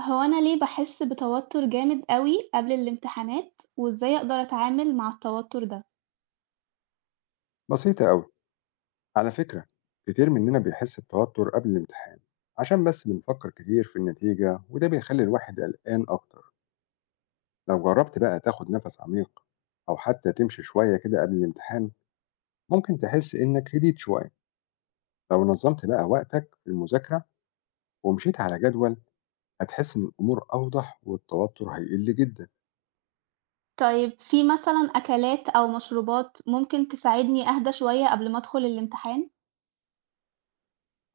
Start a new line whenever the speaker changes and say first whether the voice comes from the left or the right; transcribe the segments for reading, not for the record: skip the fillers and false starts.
right: هو أنا ليه باحس بتوتر جامد أوي قبل الامتحانات، وإزاي أقدر أتعامل مع التوتر ده؟
left: بسيطة أوي على فكرة. كتير مننا بيحس بتوتر قبل الامتحان عشان بس بنفكر كتير في النتيجة وده بيخلي الواحد قلقان أكتر. لو جربت بقى تاخد نفس عميق أو حتى تمشي شوية كده قبل الامتحان، ممكن تحس إنك هديت شوية. لو نظمت بقى وقتك في المذاكرة ومشيت على جدول، هتحس إن الأمور أوضح والتوتر هيقل جدا.
right: طيب في مثلًا أكلات أو مشروبات ممكن تساعدني أهدى شوية قبل ما أدخل الامتحان؟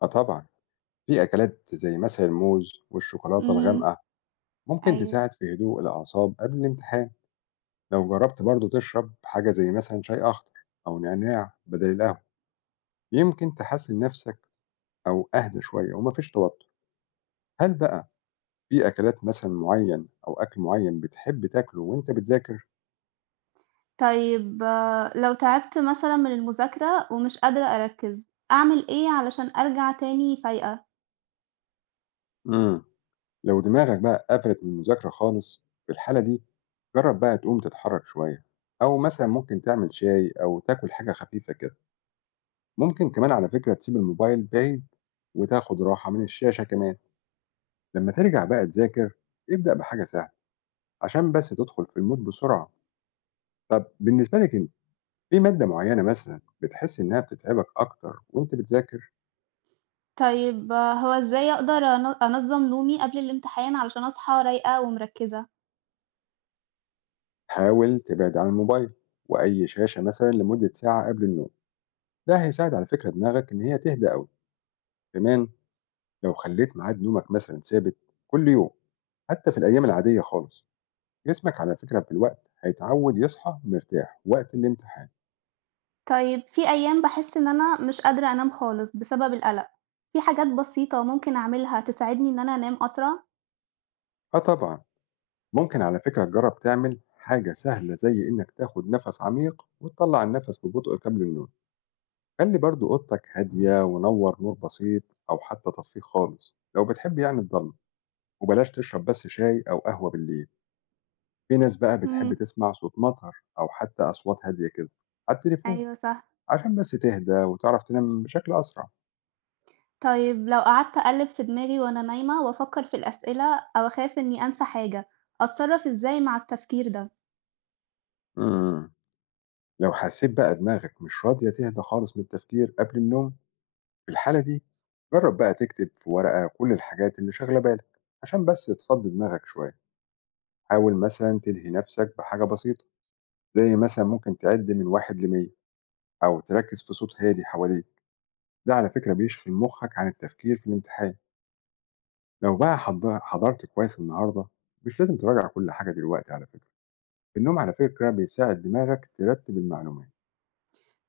left: آه طبعا، في أكلات زي مثلا الموز والشوكولاتة
right: إمم،
left: الغامقة ممكن
right: أيوه.
left: تساعد في هدوء الأعصاب قبل الامتحان. لو جربت برضه تشرب حاجة زي مثلا شاي أخضر أو نعناع بدل القهوة، يمكن تحسن نفسك أو أهدى شوية ومفيش توتر. هل بقى في أكلات مثلا معين أو أكل معين بتحب تاكله وأنت بتذاكر؟
right: طيب آه، لو تعبت مثلًا من المذاكرة ومش قادرة أركّز، أعمل إيه علشان أرجع تاني فايقة؟
left: مم. لو دماغك بقى قفلت من المذاكرة خالص، في الحالة دي جرب بقى تقوم تتحرك شوية، أو مثلا ممكن تعمل شاي أو تاكل حاجة خفيفة كده. ممكن كمان على فكرة تسيب الموبايل بعيد وتاخد راحة من الشاشة كمان. لما ترجع بقى تذاكر، ابدأ بحاجة سهلة عشان بس تدخل في المود بسرعة. طب بالنسبة لك انت، في مادة معينة مثلا بتحس انها بتتعبك اكتر وانت بتذاكر؟
right: طيب آه، هو إزاي أقدر أن أنظّم نومي قبل الامتحان علشان أصحى رايقة ومركّزة؟
left: حاول تبعد عن الموبايل واي شاشة مثلا لمدة ساعة قبل النوم. ده هيساعد على فكرة دماغك ان هي تهدى قوي. كمان، لو خليت ميعاد نومك مثلا ثابت كل يوم، حتى في الايام العادية خالص، جسمك على فكرة بالوقت هيتعود يصحى مرتاح وقت الامتحان.
right: طيب في أيام باحس إن أنا مش قادرة أنام خالص بسبب القلق، في حاجات بسيطة ممكن أعملها تساعدني إن أنا أنام أسرع؟
left: اه طبعا. ممكن على فكرة تجرب تعمل حاجة سهلة زي انك تاخد نفس عميق وتطلع النفس ببطء قبل النوم. خلّي برضه أوضتك هادية ونوّر نور بسيط، أو حتى طفّيه خالص لو بتحب يعني الضلمة، وبلاش تشرب بس شاي أو قهوة بالليل. في ناس بقى بتحب
right: إمم،
left: تسمع صوت مطر أو حتى أصوات هادية كده على التليفون
right: أيوه صح.
left: عشان بس تهدى وتعرف تنام بشكل أسرع.
right: طيب لو قعدت أقلِّب في دماغي وأنا نايمة وأفكر في الأسئلة أو أخاف إني أنسى حاجة، أتصرّف إزاي مع التفكير ده؟
left: إمم، لو حسيت بقى دماغك مش راضية تهدى خالص من التفكير قبل النوم، في الحالة دي جرّب بقى تكتب في ورقة كل الحاجات اللي شاغلة بالك عشان بس تفضّي دماغك شوية. حاول مثلًا تلهي نفسك بحاجة بسيطة، زي مثلا ممكن تعد من 1 ل100، أو تركز في صوت هادي حواليك. ده على فكرة بيشغل مخك عن التفكير في الامتحان. لو بقى حضرت كويس النهاردة، مش لازم تراجع كل حاجة دلوقتي. على فكرة النوم على فكرة بيساعد دماغك ترتب المعلومات.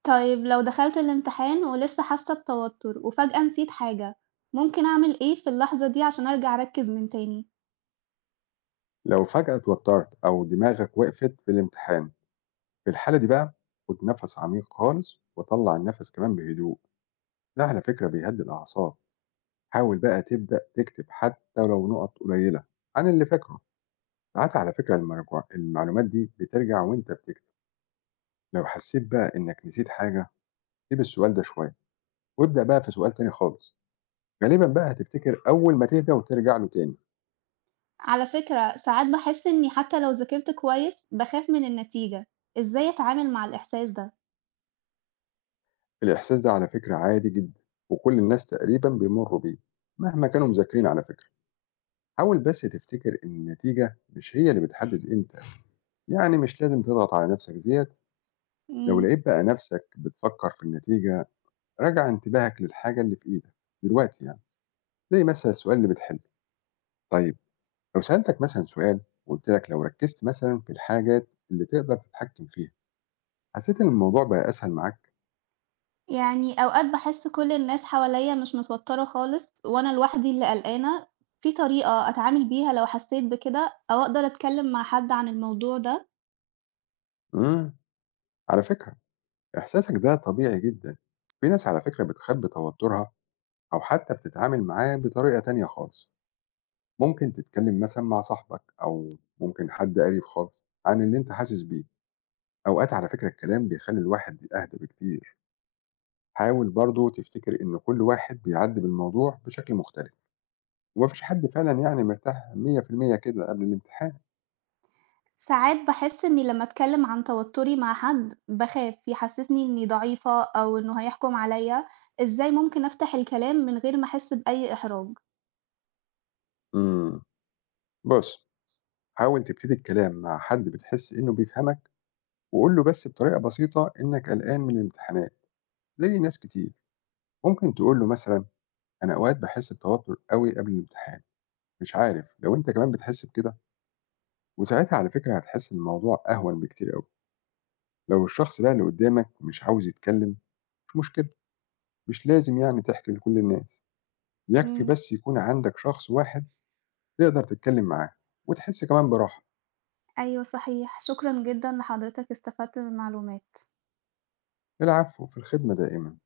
right: طيب لو دخلت الامتحان ولسه حاسة بتوتر وفجأة نسيت حاجة، ممكن أعمل إيه في اللحظة دي عشان أرجع أركّز من تاني؟
left: لو فجأة اتوترت أو دماغك وقفت في الامتحان، في الحالة دي بقى خد نفس عميق خالص وطلع النفس كمان بهدوء. ده على فكرة بيهدي الأعصاب. حاول بقى تبدأ تكتب حتى لو نقط قليلة عن اللي فاكره. ساعات على فكرة المرجوع المعلومات دي بترجع وانت بتكتب. لو حسيت بقى انك نسيت حاجة، سيب السؤال ده شوية وابدأ بقى في سؤال تاني خالص. غالبا بقى هتفتكر اول ما تهدى وترجع له تاني.
right: على فكرة ساعات باحس إني حتى لو ذاكرت كويس باخاف من النتيجة، إزاي أتعامل مع الإحساس ده؟
left: الاحساس ده على فكرة عادي جدا، وكل الناس تقريبا بيمروا بيه مهما كانوا مذاكرين. على فكرة حاول بس تفتكر ان النتيجة مش هي اللي بتحدد امتى، يعني مش لازم تضغط على نفسك زيادة. لو
right: مم.
left: لقيت بقى نفسك بتفكر في النتيجة، راجع انتباهك للحاجة اللي في ايدك دلوقتي، يعني زي مثلا السؤال اللي بتحله. طيب، لو سألتك مثلًا سؤال، وقُلت لك لو ركّزت مثلًا في الحاجات اللي تقدر تتحكّم فيها، حسّيت إن الموضوع بقى أسهل معاك؟
right: يعني أوقات باحس كل الناس حواليا مش متوترة خالص وأنا لوحدي اللي قلقانة، في طريقة أتعامل بيها لو حسيت بكده أو أقدر أتكلم مع حد عن الموضوع ده؟
left: إمم، على فكرة إحساسك ده طبيعي جدًا. في ناس على فكرة بتخبّي توتُّرها أو حتّى بتتعامل معاه بطريقة تانية خالص. ممكن تتكلّم مثلًا مع صاحبك أو ممكن حد قريب خالص عن اللي أنت حاسس بيه. أوقات على فكرة الكلام بيخلّي الواحد أهدى بكتير. حاول برضه تفتكر إن كل واحد بيعدّي بالموضوع بشكل مختلف، وما فيش حد فعلًا يعني مرتاح 100% كده قبل الامتحان.
right: ساعات باحس إني لما أتكلم عن توتري مع حد باخاف يحسسني إني ضعيفة أو إنه هيحكم عليا، إزاي ممكن أفتح الكلام من غير ما أحس بأي إحراج؟
left: إمم. بُص، حاول تبتدي الكلام مع حد بتحس إنه بيفهمك، وقُل له بس بطريقة بسيطة إنّك قلقان من الامتحانات زي ناس كتير. ممكن تقول له مثلًا: أنا أوقات باحس بتوتر أوي قبل الامتحان، مش عارف لو أنت كمان بتحس بكده؟ وساعتها على فكرة هتحس إن الموضوع أهون بكتير أوي. لو الشخص بقى اللي قدّامك مش عاوز يتكلّم، مش مشكلة، مش لازم يعني تحكي لكل الناس. يكفي
right: مم.
left: بس يكون عندك شخص واحد تقدر تتكلّم معاه وتحس كمان براحة.
right: أيوه صحيح، شكرًا جدًا لحضرتك، استفدت من المعلومات.
left: العفو، في الخدمة دائمًا.